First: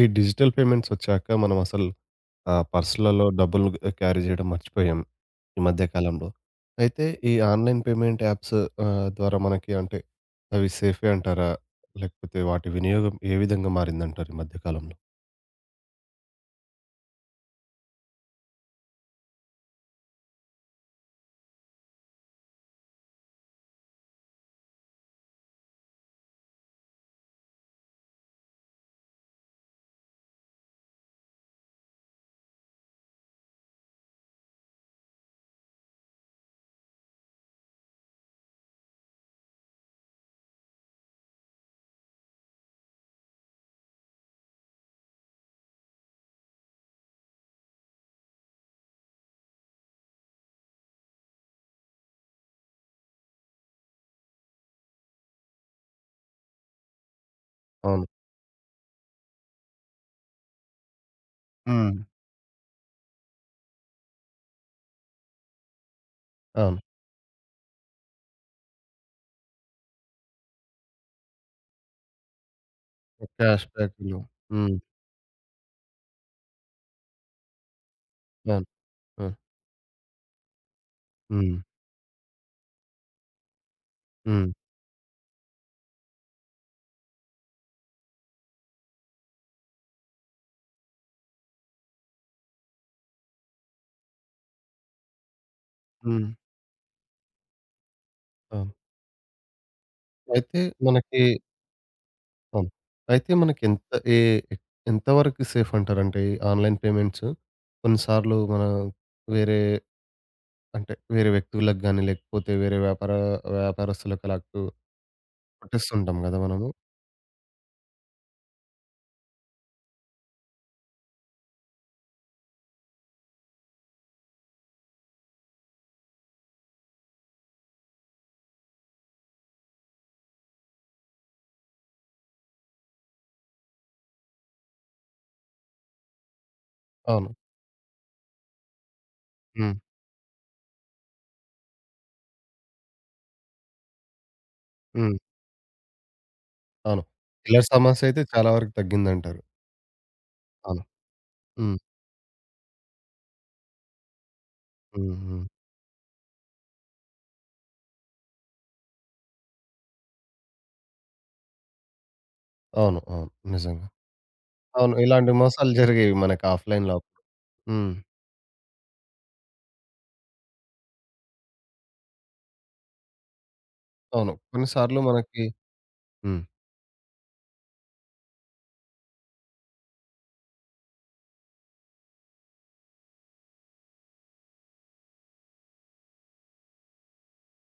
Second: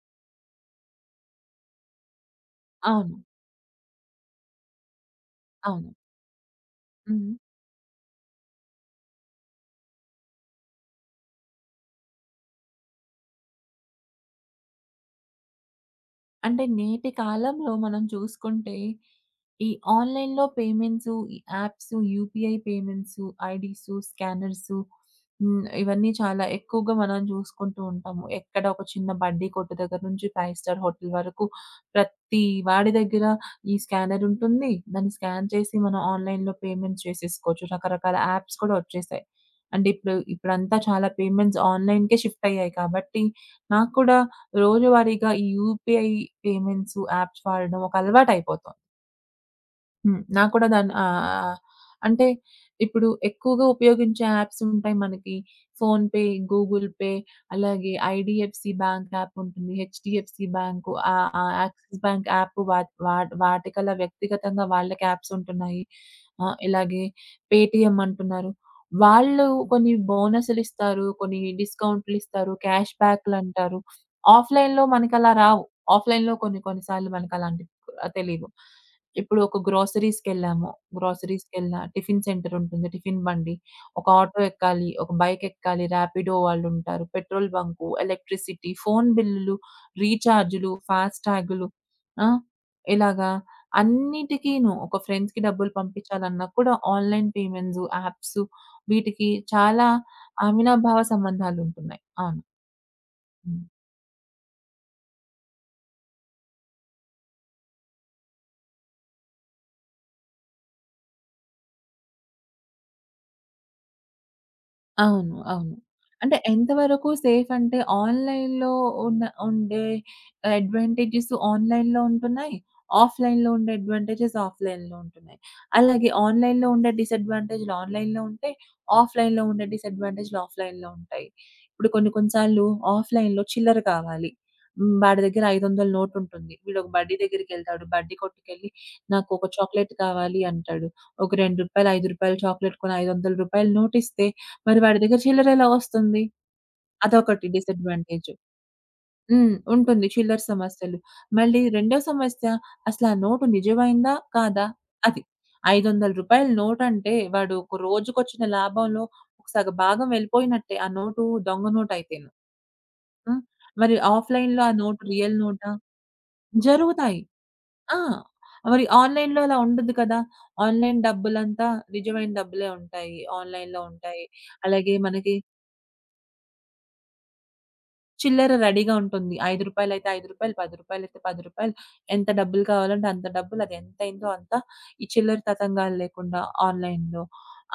ఈ digital payments వచ్చాక మనం అసలు అవును. పర్స్‌లలో డబ్బులు క్యారీ చేయడం మర్చిపోయాం ఈ మధ్య అవును. కాలంలో. అయితే హ్మ్. ఈ ఆన్‌లైన్ పేమెంట్ యాప్స్ ద్వారా మనకి అంటే అవి సేఫే అంటారా? లేకపోతే వాటి వినియోగం ఏ విధంగా మారిందంటారు ఈ మధ్య కాలంలో? అంటే నేటి కాలంలో మనం చూసుకుంటే, ఈ ఆన్‌లైన్‌లో పేమెంట్స్, ఈ apps, UPI payments, IDs, scanners. ఇవన్నీ చాలా ఎక్కువగా మనం చూసుకుంటూ ఉంటాము. ఎక్కడ ఒక చిన్న బడ్డీ కొట్టు దగ్గర నుంచి ఫైవ్ స్టార్ హోటల్ వరకు ప్రతి వాడి దగ్గర ఈ స్కానర్ ఉంటుంది. దాన్ని స్కాన్ చేసి మనం ఆన్‌లైన్‌లో పేమెంట్స్ చేసేసుకోవచ్చు. రకరకాల యాప్స్ కూడా వచ్చేసాయి. అంటే ఇప్పుడంతా చాలా పేమెంట్స్ ఆన్‌లైన్‌కే షిఫ్ట్ అయ్యాయి కాబట్టి నాకు కూడా రోజువారీగా ఈ యూపీఐ పేమెంట్స్ యాప్స్ వాడడం ఒక అలవాటయిపోతుంది. హ్మ్. నాకు కూడా దాన్ని అంటే ఇప్పుడు ఎక్కువగా ఉపయోగించే యాప్స్ ఉంటాయి మనకి. ఫోన్‌పే, గూగుల్ పే, అలాగే అవును. ఐడీఎఫ్‌సీ బ్యాంక్ యాప్ ఉంటుంది. హెచ్‌డీఎఫ్‌సీ బ్యాంకు, ఆహ్, ఆహ్, హ్మ్. Axis bank app, what what వాటికలా వ్యక్తిగతంగా వాళ్ళకి యాప్స్ ఉంటున్నాయి. ఆ! అవును. ఇలాగే పేటీఎం అంటున్నారు. వాళ్ళు కొన్ని బోనస్‌లిస్తారు, కొన్ని డిస్కౌంట్‌లిస్తారు, క్యాష్ క్యాష్ బ్యాక్‌లంటారు. బ్యాక్‌లు. హ్మ్. ఆఫ్‌లైన్‌లో మనకలా రావు. ఆఫ్‌లైన్‌లో కొన్ని కొన్ని సార్లు మనకలాంటివి తెలీవు. అవును. ఆ! ఇప్పుడు ఒక గ్రోసరీస్‌కెళ్ళాము. హ్మ్. హ్మ్. గ్రోసరీస్‌కెళ్ళినా టిఫిన్ సెంటర్ ఉంటుంది. టిఫిన్ బండి, ఒక ఆటో హ్మ్. ఎక్కాలి, ఒక బైక్ ఎక్కాలి, రాపిడో వాళ్ళుంటారు, పెట్రోల్ బంకు, ఎలక్ట్రిసిటీ, ఫోను బిల్లులు, రీచార్జులు, ఫాస్టాగులు. ఆ! ఇలాగా అన్నిటికీను, ఒక ఫ్రెండ్స్‌కి డబ్బులు హ్మ్. పంపించాలన్నా కూడా ఆన్‌లైన్ పేమెంట్స్, యాప్స్ అవును. వీటికి చాలా అయితే అవినాభావ మనకి. సంబంధాలుంటున్నాయి. అవును. అవును. అయితే హ్మ్. మనకెంత ఏ ఎంత వరకు సేఫ్ అంటారంటే ఈ ఆన్‌లైన్ పేమెంట్స్ కొన్నిసార్లు మన వేరే అంటే వేరే వ్యక్తులకు గాని, లేకపోతే వేరే వ్యాపార వ్యాపారస్తులకు అలా కు అవును. అవును. కొట్టేస్తుంటాం అంటే గదా! మనము. ఎంతవరకు సేఫ్ అంటే, ఆన్‌లైన్‌లో ఉండే అడ్వాంటేజెస్ ఆన్‌లైన్‌లో ఉంటున్నాయి. ఆఫ్‌లైన్‌లో ఉండే అడ్వాంటేజెస్ ఆఫ్‌లైన్‌లో ఉంటున్నాయి. అలాగే ఆన్‌లైన్‌లో ఉండే డిసడ్వాంటేజ్‌లు ఆన్‌లైన్‌లో ఉంటే, ఆఫ్‌లైన్‌లో ఉండే డిసడ్వాంటేజ్‌లు ఆఫ్‌లైన్‌లో ఉంటాయి. ఇప్పుడు కొన్ని కొన్ని సార్లు ఆఫ్‌లైన్‌లో చిల్లర కావాలి. హ్మ్. వాడి దగ్గర 500 నోట్ ఉంటుంది. వీడు ఒక బడ్డీ అవును. దగ్గరికెళ్తాడు. బడ్డీ కొట్టుకెళ్ళి, నాకు ఒక హ్మ్. చాక్లేట్ కావాలి అంటాడు. ఒక రూ. 2, రూ. 5 చాక్లేట్ కొని రూ. 500 నోటిస్తే మరి వాడి హ్మ్. దగ్గర చిల్లరెలా వస్తుంది? అవును. అదొకటి చిల్లర సమస్యయితే డిసడ్వాంటేజ్. చాలా వరకు తగ్గిందంటారు. హ్మ్. ఉంటుంది చిల్లర అవును. సమస్యలు. మళ్ళీ హ్మ్. రెండో సమస్య, అసలు ఆ నోటు నిజమైందా? కాదా? హ్మ్. అది. రూ. హ్మ్. 500 నోటంటే వాడు ఒక రోజుకొచ్చిన లాభంలో ఒక సగ భాగం వెళ్ళిపోయినట్టే, ఆ నోటు దొంగ నోటయితేను. అవును. అవును. ఆ! నిజంగా. మరి ఆఫ్‌లైన్‌లో ఆ అవును. నోటు ఇలాంటి రియల్ నోటా? మోసాలు జరిగేవి మనకి ఆఫ్‌లైన్‌లో జరుగుతాయి. అప్పుడు. హ్మ్. ఆ! మరి ఆన్‌లైన్‌లో అలా ఉండదు కదా! ఆన్‌లైన్ డబ్బులంతా నిజమైన డబ్బులే ఉంటాయి. ఆన్‌లైన్‌లో ఉంటాయి. అవును. అలాగే కొన్నిసార్లు మనకి మనకి. హ్మ్. చిల్లర రెడీగా ఉంటుంది. రూ. 5 అయితే రూ. 5, రూ. 10 అయితే రూ. 10. ఎంత డబ్బులు కావాలంటే అంత డబ్బులు. అది ఎంతయిందో అంత, ఈ చిల్లర తతంగాలు లేకుండా ఆన్‌లైన్‌లో.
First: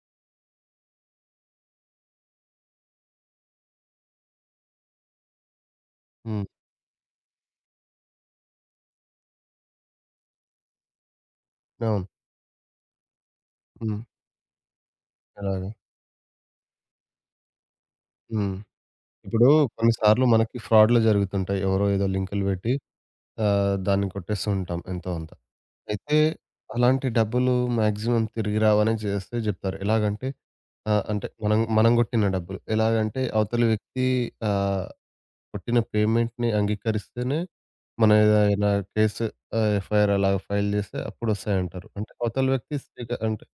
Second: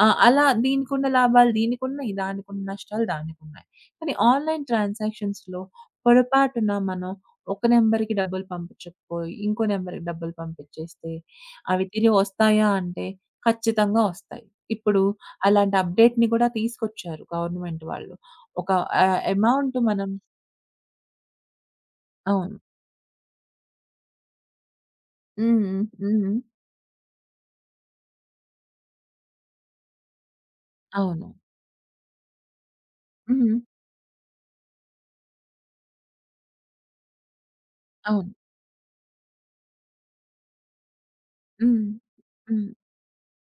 ఆ! అలా దీనికున్న లాభాలు దీనికున్నయి, దానికున్న నష్టాలు దానికున్నాయి. కానీ ఆన్‌లైన్ ట్రాన్సాక్షన్స్‌లో హ్మ్. పొరపాటున మనం ఒక నంబర్‌కి డబ్బులు పంపించకపోయి, ఇంకో నంబర్‌కి డబ్బులు పంపించేస్తే అవి అవును. తిరిగి వస్తాయా అంటే ఖచ్చితంగా హ్మ్. వస్తాయి. ఇప్పుడు అలాగే. అలాంటి అప్‌డేట్‌ని కూడా తీసుకొచ్చారు గవర్నమెంట్ వాళ్ళు. హ్మ్. ఒక ఇప్పుడు అమౌంట్ మనం. కొన్నిసార్లు మనకి ఫ్రాడ్‌లు జరుగుతుంటాయి. ఎవరో ఏదో లింకులు అవును. పెట్టి దాన్ని కొట్టేస్తూ ఉంటాం ఎంతో అంత. హ్మ్. అయితే హ్మ్. అలాంటి డబ్బులు మాక్సిమం తిరిగి రావనే చేస్తే జెప్తారు. ఎలాగంటే అంటే అవును. మనం మనం గొట్టిన డబ్బులు. ఎలాగంటే హ్మ్. అవతలి వ్యక్తి ఆహ్, కొట్టిన పేమెంట్‌ని అంగీకరిస్తేనే మన అవును. ఏదైనా కేసు, ఎఫ్ఐఆర్ అలాగా ఫైల్ జేస్తే హ్మ్. అప్పుడొస్తాయంటారు. అంటే అవతల హ్మ్. హ్మ్. వ్యక్తి అంటే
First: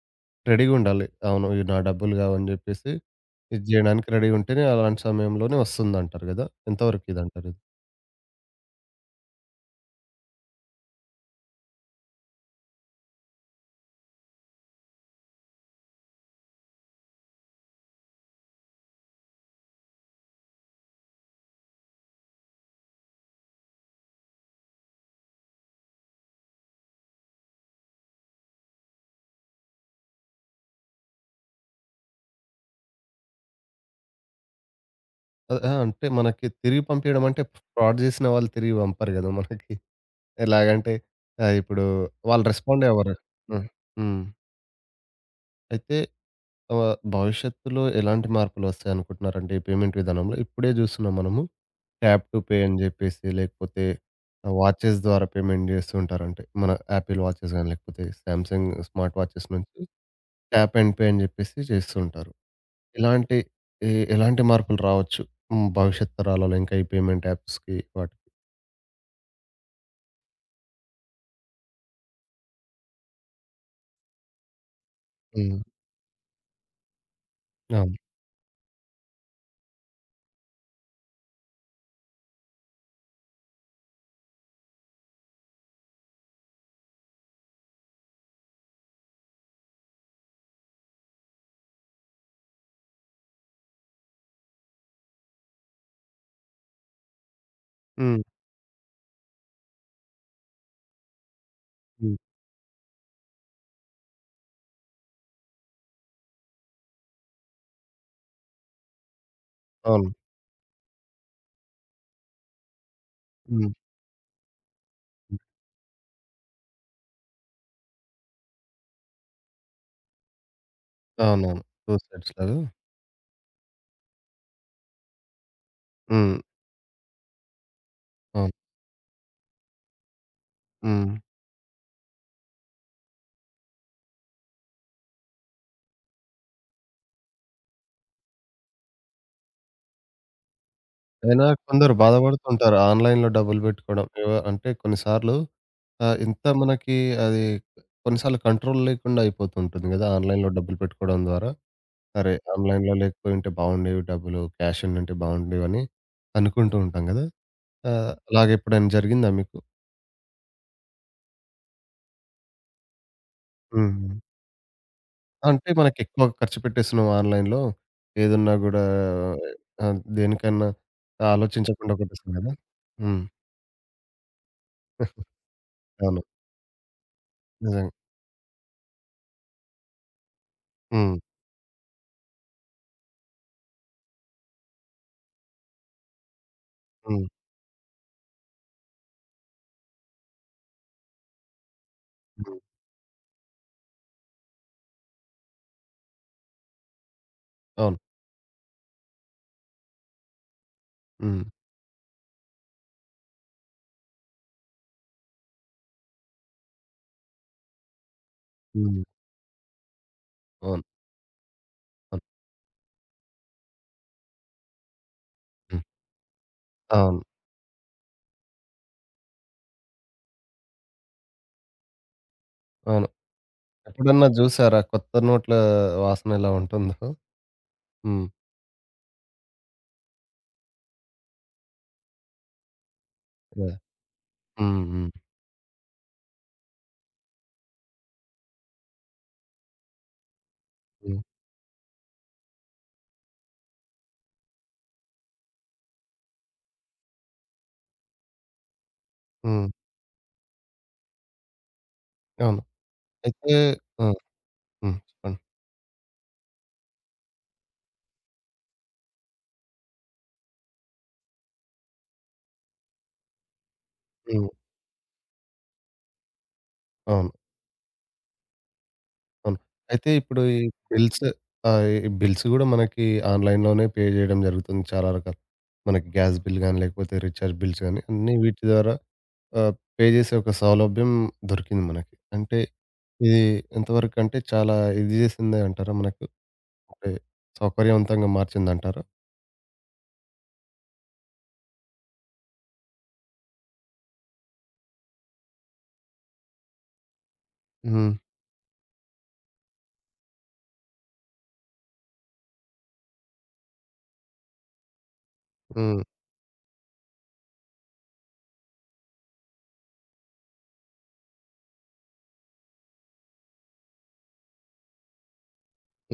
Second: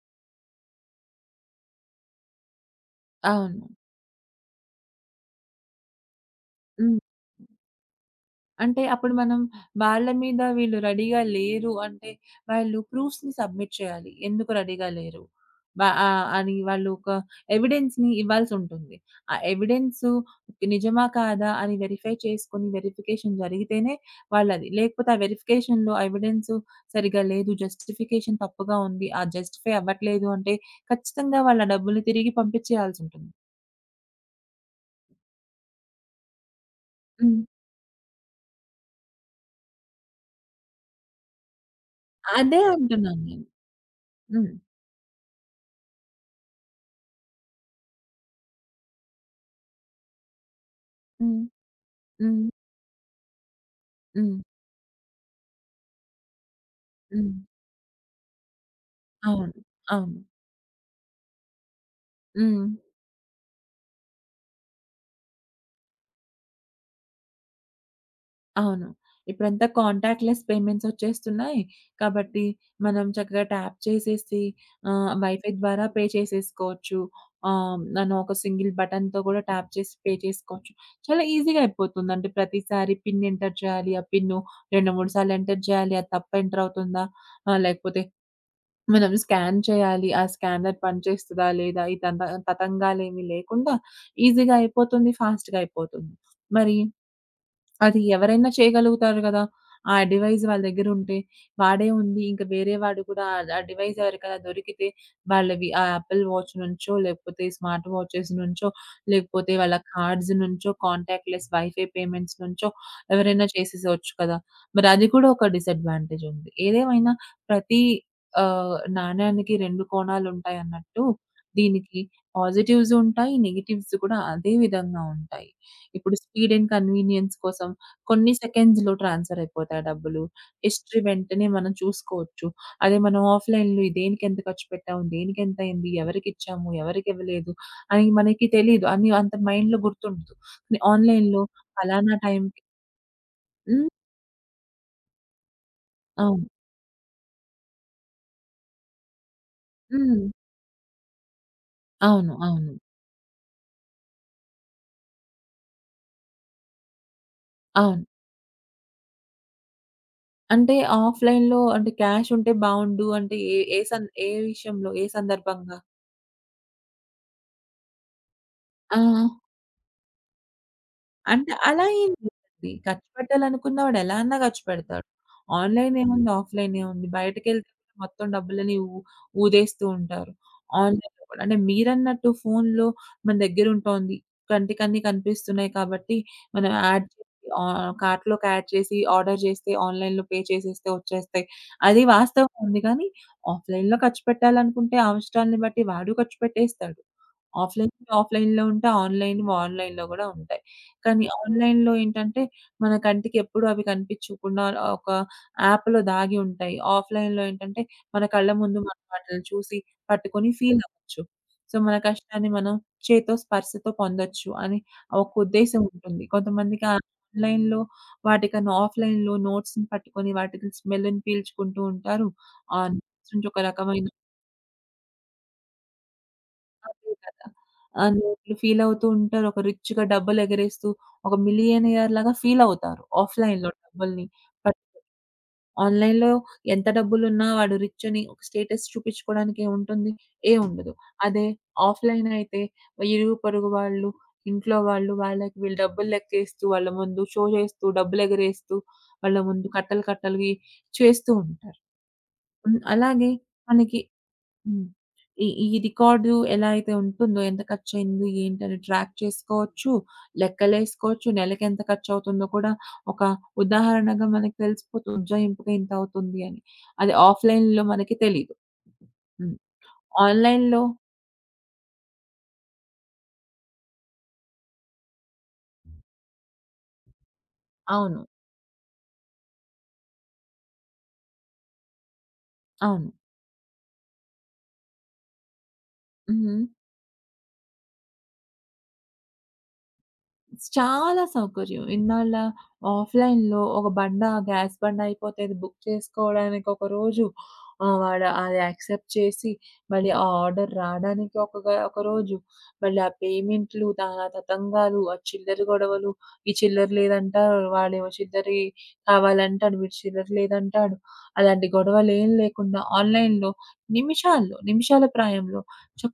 రెడీగుండాలి. అవును. ఇవి నా డబ్బులు గావని జెప్పేసి, ఇది అవును. జేయడానికి రెడీగా ఉంటేనే అలాంటి సమయంలోనే వస్తుందంటారు గదా! హ్మ్. ఎంతవరకు ఇదంటారు? అంటే అప్పుడు మనం, వాళ్ళ మీద వీళ్ళు రెడీగా లేరు అంటే, వాళ్ళు ప్రూఫ్స్‌ని సబ్మిట్ చేయాలి. ఎందుకు రెడీగా లేరు? అని వాళ్ళు ఒక ఎవిడెన్స్‌ని ఇవ్వాల్సుంటుంది. ఆ ఎవిడెన్సు నిజమా? కాదా? అని వెరిఫై చేసుకొని వెరిఫికేషన్ జరిగితేనే వాళ్ళది. లేకపోతే ఆ వెరిఫికేషన్‌లో ఆ ఎవిడెన్స్ సరిగ్గా లేదు, జస్టిఫికేషన్ తప్పుగా ఉంది, ఆ జస్టిఫై అవ్వట్లేదు అంటే ఖచ్చితంగా వాళ్ళ డబ్బులు తిరిగి పంపించేయాల్సుంటుంది. ఆ! అంటే మనకి తిరిగి పంపియడం హ్మ్. అంటే ఫ్రాడ్ జేసిన వాళ్ళు తిరిగి పంపరు గదా! మనకి. ఎలాగంటే ఇప్పుడు వాళ్ళు అదే రెస్పాండ్ అవ్వరు. అంటున్నాను నేను. హ్మ్. హ్మ్. హ్మ్. అయితే భవిష్యత్తులో ఎలాంటి మార్పులు వస్తాయనుకుంటున్నారంటే ఈ పేమెంట్ విధానంలో? ఇప్పుడే జూస్తున్నాం హ్మ్. మనము ట్యాప్ టు హ్మ్. పే అని జెప్పేసి లేకపోతే హ్మ్. వాచెస్ ద్వారా పేమెంట్ జేస్తూ ఉంటారంటే మన యాపిల్ హ్మ్. వాచెస్ గాని లేకపోతే సామ్‌సంగ్ స్మార్ట్ వాచెస్ అవును. నుంచి అవును. ట్యాప్ అండ్ పే అని జెప్పేసి జేస్తుంటారు. హ్మ్. ఇలాంటి ఎలాంటి మార్పులు రావచ్చు? హ్మ్. భవిష్యత్ తరాలలో ఇంకా ఈ పేమెంట్ యాప్స్‌కి వాటికి. అవును. ఇప్పుడంతా కాంటాక్ట్‌లెస్ పేమెంట్స్ వచ్చేస్తున్నాయి. కాబట్టి మనం చక్కగా ట్యాప్ చేసేసి వైఫై హ్మ్. ద్వారా పే చేసేసుకోవచ్చు. అవును. మనం ఒక సింగిల్ బటన్‌తో కూడా ట్యాప్ చేసి పే చేసుకోవచ్చు. చాలా ఈజీగా అయిపోతుంది. అంటే ప్రతిసారి పిన్ ఎంటర్ చేయాలి. ఆ పిన్ను 2, 3 సార్లు ఎంటర్ చేయాలి. అది తప్పు ఎంటర్ అవుతుందా? లేకపోతే మనం స్కాన్ చేయాలి. ఆ స్కానర్ పనిచేస్తదా? లేదా? ఈ తతంగాలేమి లేకుండా ఈజీగా అయిపోతుంది. ఫాస్ట్‌గా అయిపోతుంది. మరి అది హ్మ్. ఎవరైనా చేయగలుగుతారు గదా! ఆ డివైస్ వాళ్ళ దగ్గరుంటే. వాడే హ్మ్. ఉంది. ఇంక వేరే వాడు కూడా, ఆ డివైస్ ఎవరికైనా దొరికితే, వాళ్ళవి ఆ యాపిల్ వాచ్ నుంచో, లేకపోతే స్మార్ట్ వాచెస్ నుంచో, లేకపోతే వాళ్ళ అవును. కార్డ్స్ నుంచో, కాంటాక్ట్‌లెస్ వైఫై పేమెంట్స్ నుంచో ఎవరైనా హ్మ్. చేసేసేయొచ్చు కదా! మరి అది కూడా హ్మ్. ఒక డిసడ్వాంటేజ్ ఉంది. ఏదేమైనా ప్రతి నాణ్యానికి 2 కోణాలుంటాయన్నట్టు అవునవును. దీనికి 2 సైడ్స్ లాగా. పాజిటివ్స్ ఉంటాయి. నెగెటివ్స్ కూడా అదే విధంగా ఉంటాయి. ఇప్పుడు హ్మ్. స్పీడ్ అండ్ కన్వీనియన్స్ కోసం కొన్ని అవును. సెకండ్స్‌లో ట్రాన్స్‌ఫర్ అయిపోతాయి ఆ డబ్బులు. హిస్టరీ హ్మ్. వెంటనే మనం చూసుకోవచ్చు. అదే మనం ఆఫ్‌లైన్‌లో దేనికెంత ఖర్చు పెట్టాము, దేనికెంతయింది, ఎవరికిచ్చాము, ఎవరికివ్వలేదు అని మనకి తెలీదు. అని అంత మైండ్‌లో గుర్తుండదు. కానీ ఆన్‌లైన్‌లో అయినా కొందరు ఫలానా టైంకి. బాధపడుతుంటారు. ఆన్‌లైన్‌లో డబ్బులు హ్మ్. బెట్టుకోవడం. అంటే కొన్ని సార్లు ఇంత అవును. మనకి అది కొన్ని సార్లు కంట్రోల్ లేకుండా అయిపోతుంటుంది గదా! హ్మ్. ఆన్‌లైన్‌లో డబ్బులు పెట్టుకోవడం ద్వారా. అవును. అరే! అవును. ఆన్‌లైన్‌లో లేకపోయుంటే బావుండేవి డబ్బులు. క్యాష్ ఉండుంటే బావుండేవని అనుకుంటూ ఉంటాం గదా! ఆ! అవును. అలాగెప్పుడైనా జరిగిందా మీకు? అంటే ఆఫ్‌లైన్‌లో అంటే క్యాష్ ఉంటే బావుండు అంటే ఏ ఏ సం హుహు. ఏ విషయంలో? ఏ అంటే సందర్భంగా? మనకెక్కువ ఖర్చు పెట్టేస్తున్నాం ఆన్‌లైన్‌లో. ఏదున్నా గూడా ఆ! ఆ! దేనికన్నా అంటే అలా ఆలోచించకుండా ఏం కొట్టేస్తాం గదా! లేదండి. ఖర్చు హ్మ్. పెట్టాలనుకున్న వాడు ఎలా అన్నా ఖర్చు పెడతాడు. ఆన్‌లైన్ అవును. ఏముంది, ఆఫ్‌లైన్ ఏముంది. బయటకెళ్తే నిజంగా. కూడా మొత్తం డబ్బులని ఊదేస్తూ ఉంటారు. హ్మ్. ఆన్‌లైన్‌లో కూడా అంటే మీరన్నట్టు ఫోన్‌లో మన దగ్గర ఉంటోంది. కంటికన్నీ కనిపిస్తున్నాయి కాబట్టి మనం యాడ్ చేసి, హ్మ్. కార్ట్‌లోకి యాడ్ చేసి ఆర్డర్ చేస్తే ఆన్‌లైన్‌లో పే చేసేస్తే వచ్చేస్తాయి. అది వాస్తవం హ్మ్. ఉంది. కానీ ఆఫ్‌లైన్‌లో ఖర్చు పెట్టాలనుకుంటే అవసరాన్ని బట్టి వాడు ఖర్చు పెట్టేస్తాడు. అవును. ఆఫ్‌లైన్‌లో ఆఫ్‌లైన్‌లో ఉంటే, ఆన్‌లైన్‌వి ఆన్‌లైన్‌లో గూడా ఉంటాయి. కానీ హ్మ్. ఆన్‌లైన్‌లో ఏంటంటే, మన కంటికి ఎప్పుడూ అవి కనిపించకుండా ఒక యాప్‌లో దాగి ఉంటాయి. ఆఫ్‌లైన్‌లో ఏంటంటే, మన కళ్ళ ముందు హ్మ్. మనం వాటిని చూసి, పట్టుకొని ఫీల్ అవును. అవ్వచ్చు. సో, మన అవును. కష్టాన్ని మనం చేతో, స్పర్శతో పొందొచ్చు అని ఒక హ్మ్. ఉద్దేశ్యం ఉంటుంది. కొంతమందికి ఆ అవును. ఆన్‌లైన్‌లో వాటికన్నా ఆఫ్‌లైన్‌లో నోట్స్‌ని పట్టుకొని వాటిని స్మెల్‌ని పీల్చుకుంటూ ఉంటారు. ఆ అవును. నోట్స్ నుంచి ఒక రకమైన, ఎప్పుడన్నా జూసారా కొత్త నోట్ల వాసన ఎలా ఉంటుందో? అదే కదా, హ్మ్. అన్నట్లు ఫీలవుతూ ఉంటారు. ఒక రిచ్‌గా డబ్బులెగరేస్తూ, ఒక మిలియనియర్ లాగా ఫీలవుతారు ఆఫ్‌లైన్‌లో యాహ్! డబ్బుల్ని. బట్ హ్మ్. హ్మ్. ఆన్‌లైన్‌లో ఎంత డబ్బులున్నా వాడు రిచ్ అని ఒక స్టేటస్ చూపించుకోవడానికి ఏముంటుంది? ఏం ఉండదు. హ్మ్. అదే ఆఫ్‌లైన్ అయితే ఇరుగు పొరుగు వాళ్ళు, ఇంట్లో వాళ్ళు, వాళ్ళకి వీళ్ళు డబ్బులు లెక్కేస్తూ, వాళ్ళ ముందు షో చేస్తూ, డబ్బులెగరేస్తూ, వాళ్ళ హ్మ్. ముందు కట్టలు కట్టలువి చేస్తూ ఉంటారు. అవును. హ్మ్. అలాగే అయితే మనకి, ఆ! హ్మ్, హ్మ్. చెప్పండి. ఈ ఈ రికార్డు ఎలా అయితే ఉంటుందో, ఎంత ఖర్చయింది ఏంటని ట్రాక్ చేసుకోవచ్చు, లెక్కలేసుకోవచ్చు, నెలకెంత ఖర్చవుతుందో కూడా ఒక ఉదాహరణగా హ్మ్. మనకు తెలిసిపోతుంది. ఉజ్జాయింపుగా ఇంతవుతుంది అని. అది అవును. ఆఫ్‌లైన్‌లో మనకి తెలీదు. హ్మ్. అవును. అయితే ఇప్పుడు ఈ ఆన్‌లైన్‌లో. బిల్స్ ఈ బిల్స్ గూడా మనకి ఆన్‌లైన్‌లోనే పే జేయడం జరుగుతుంది చాలా రకాలు. మనకి గ్యాస్ బిల్ గాని, లేకపోతే రీచార్జ్ బిల్స్ గాని, అవును. అన్నీ వీటి ద్వారా ఆహ్, పే జేసే ఒక సౌలభ్యం దొరికింది మనకి. అంటే అవును. ఇది ఎంతవరకంటే చాలా ఇది జేసిందే అంటారా మనకు? హ్మ్. అంటే సౌకర్యవంతంగా మార్చిందంటారా? చాలా సౌకర్యం. ఇన్నాళ్ళ ఆఫ్‌లైన్‌లో ఒక బండ, గ్యాస్ బండ అయిపోతేది బుక్ చేసుకోవడానికి ఒక రోజు. హ్మ్. వాడు అది యాక్సెప్ట్ చేసి, మళ్ళీ ఆ ఆర్డర్ రాడానికి ఒక ఒక రోజు. మళ్ళీ ఆ పేమెంట్‌లు, దానా తతంగాలు, ఆ చిల్లర హ్మ్. గొడవలు. ఈ చిల్లర లేదంటారు, వాడేమో చిల్లరి కావాలంటాడు, వీడు చిల్లర లేదంటాడు. అలాంటి గొడవలేం లేకుండా ఆన్‌లైన్‌లో నిమిషాల్లో, నిమిషాల ప్రాయంలో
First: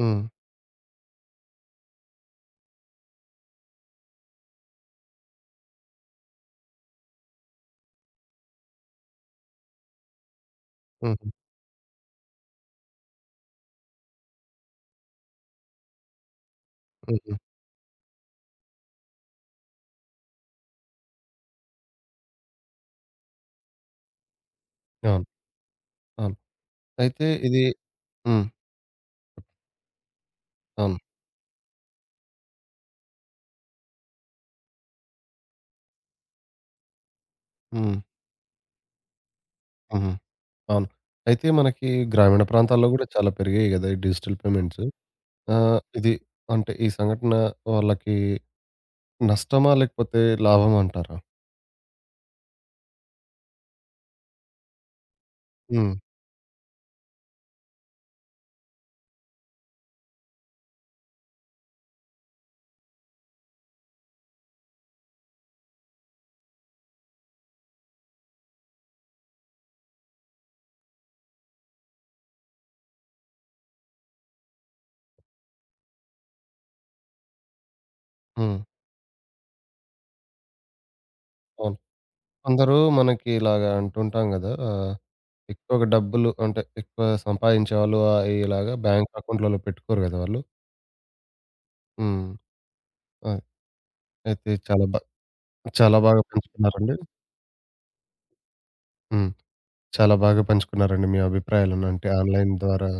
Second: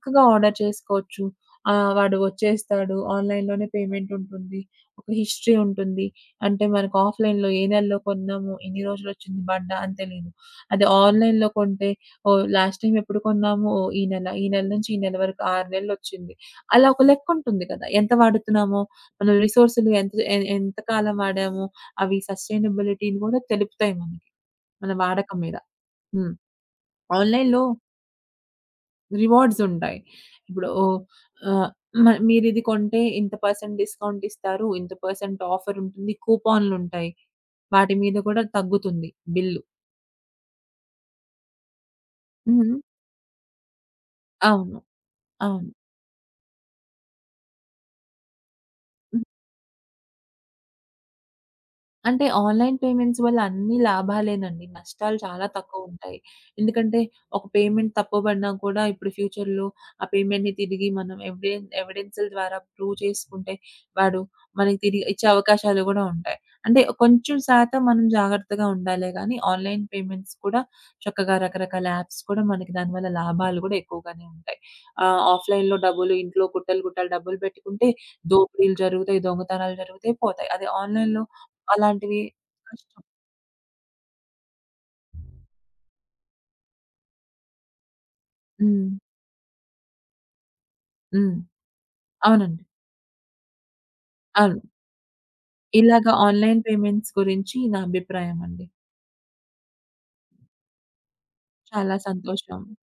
హ్మ్. ఆర్డర్ చేసుకోవచ్చు. ఆ! వాడు వచ్చేస్తాడు. ఆన్‌లైన్‌లోనే పేమెంట్ ఉంటుంది. ఒక హిస్టరీ ఉంటుంది. అంటే మనకు ఆఫ్‌లైన్‌లో ఏ నెలలో కొన్నాము, ఎన్ని రోజులొచ్చింది బండ అని తెలీదు. అదే హుహు. ఆన్‌లైన్‌లో కొంటే ఓహ్! లాస్ట్ టైమ్ ఎప్పుడు కొన్నాము, ఓహ్! ఈ నెల, ఈ నెల నుంచి ఈ నెల వరకు 6 నెలలొచ్చింది. అలా ఒక లెక్క హుహు. ఉంటుంది కదా! ఎంత వాడుతున్నామో, మన రిసోర్స్‌లు ఎంత ఎంత కాలం వాడాము, అవి సస్టైనబిలిటీని కూడా తెలుపుతాయి మనకి మన అవును. వాడకం మీద. హ్మ్. అవును. అయితే ఆన్‌లైన్‌లో ఇది. హ్మ్. రివార్డ్స్ ఉంటాయి. ఇప్పుడు అవును. ఆహ్, మీరిది కొంటే ఇంత పర్సెంట్ డిస్కౌంట్ ఇస్తారు. ఇంత పర్సెంట్ ఆఫర్ ఉంటుంది. కూపన్‌లుంటాయి. వాటి హ్మ్. మీద కూడా తగ్గుతుంది బిల్లు. హుహు. అవును. అయితే మనకి గ్రామీణ హ్మ్. ప్రాంతాల్లో గూడా చాలా పెరిగాయి గదా! ఈ డిజిటల్ అవును. పేమెంట్స్. ఆ! అవును. ఇది అంటే ఈ సంఘటన వాళ్ళకి నష్టమా? లేకపోతే లాభమా అంటారా? అంటే ఆన్‌లైన్ పేమెంట్స్ వల్ల అన్ని లాభాలేనండి. నష్టాలు చాలా హ్మ్. తక్కువుంటాయి. ఎందుకంటే ఒక పేమెంట్ తప్పుబడినా కూడా ఇప్పుడు ఫ్యూచర్‌లో ఆ పేమెంట్‌ని తిరిగి మనం ఎవిడెన్స్‌ల ద్వారా ప్రూవ్ చేసుకుంటే వాడు మనకి తిరిగి ఇచ్చే అవకాశాలు గూడా ఉంటాయి. అంటే కొంచెం శాతం మనం జాగ్రత్తగా ఉండాలే గానీ ఆన్‌లైన్ పేమెంట్స్ కూడా, చక్కగా రకరకాల యాప్స్ కూడా మనకి, దానివల్ల లాభాలు గూడా ఎక్కువగానే ఉంటాయి. ఆఫ్‌లైన్‌లో డబ్బులు, ఇంట్లో గుట్టలు గుట్టలు డబ్బులు పెట్టుకుంటే హ్మ్. దోపిడీలు జరుగుతాయి, దొంగతనాలు జరుగుతాయి, పోతాయి. అదే ఆన్‌లైన్‌లో అవును. అలాంటివి కొందరు కష్టం. మనకి ఇలాగ అంటుంటాం గదా! ఎక్కువగా డబ్బులు అంటే ఎక్కువ సంపాదించేవాళ్ళు ఇలాగా హ్మ్. బ్యాంక్ అకౌంట్‌లలో పెట్టుకోరు గదా! వాళ్ళు. హ్మ్. హ్మ్. అవునండి. ఆ! అయితే అవును. చాలా ఇలాగ బాగా ఆన్‌లైన్ పంచుకున్నారండి. పేమెంట్స్ గురించి నా అభిప్రాయం అండి. హ్మ్. చాలా బాగా పంచుకున్నారండి మీ అభిప్రాయాలను. చాలా అంటే ఆన్‌లైన్ సంతోషం. ద్వారా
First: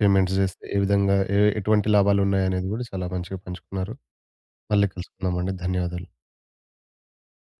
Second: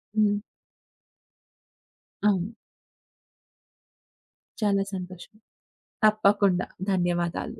పేమెంట్స్ హ్మ్. జేస్తే ఏ విధంగా ఎటువంటి అవును. లాభాలున్నాయనేది గూడా చాలా మంచిగా పంచుకున్నారు. చాలా మళ్ళీ సంతోషం. కలుసుకుందామండి. ధన్యవాదాలు. తప్పకుండా. ధన్యవాదాలు.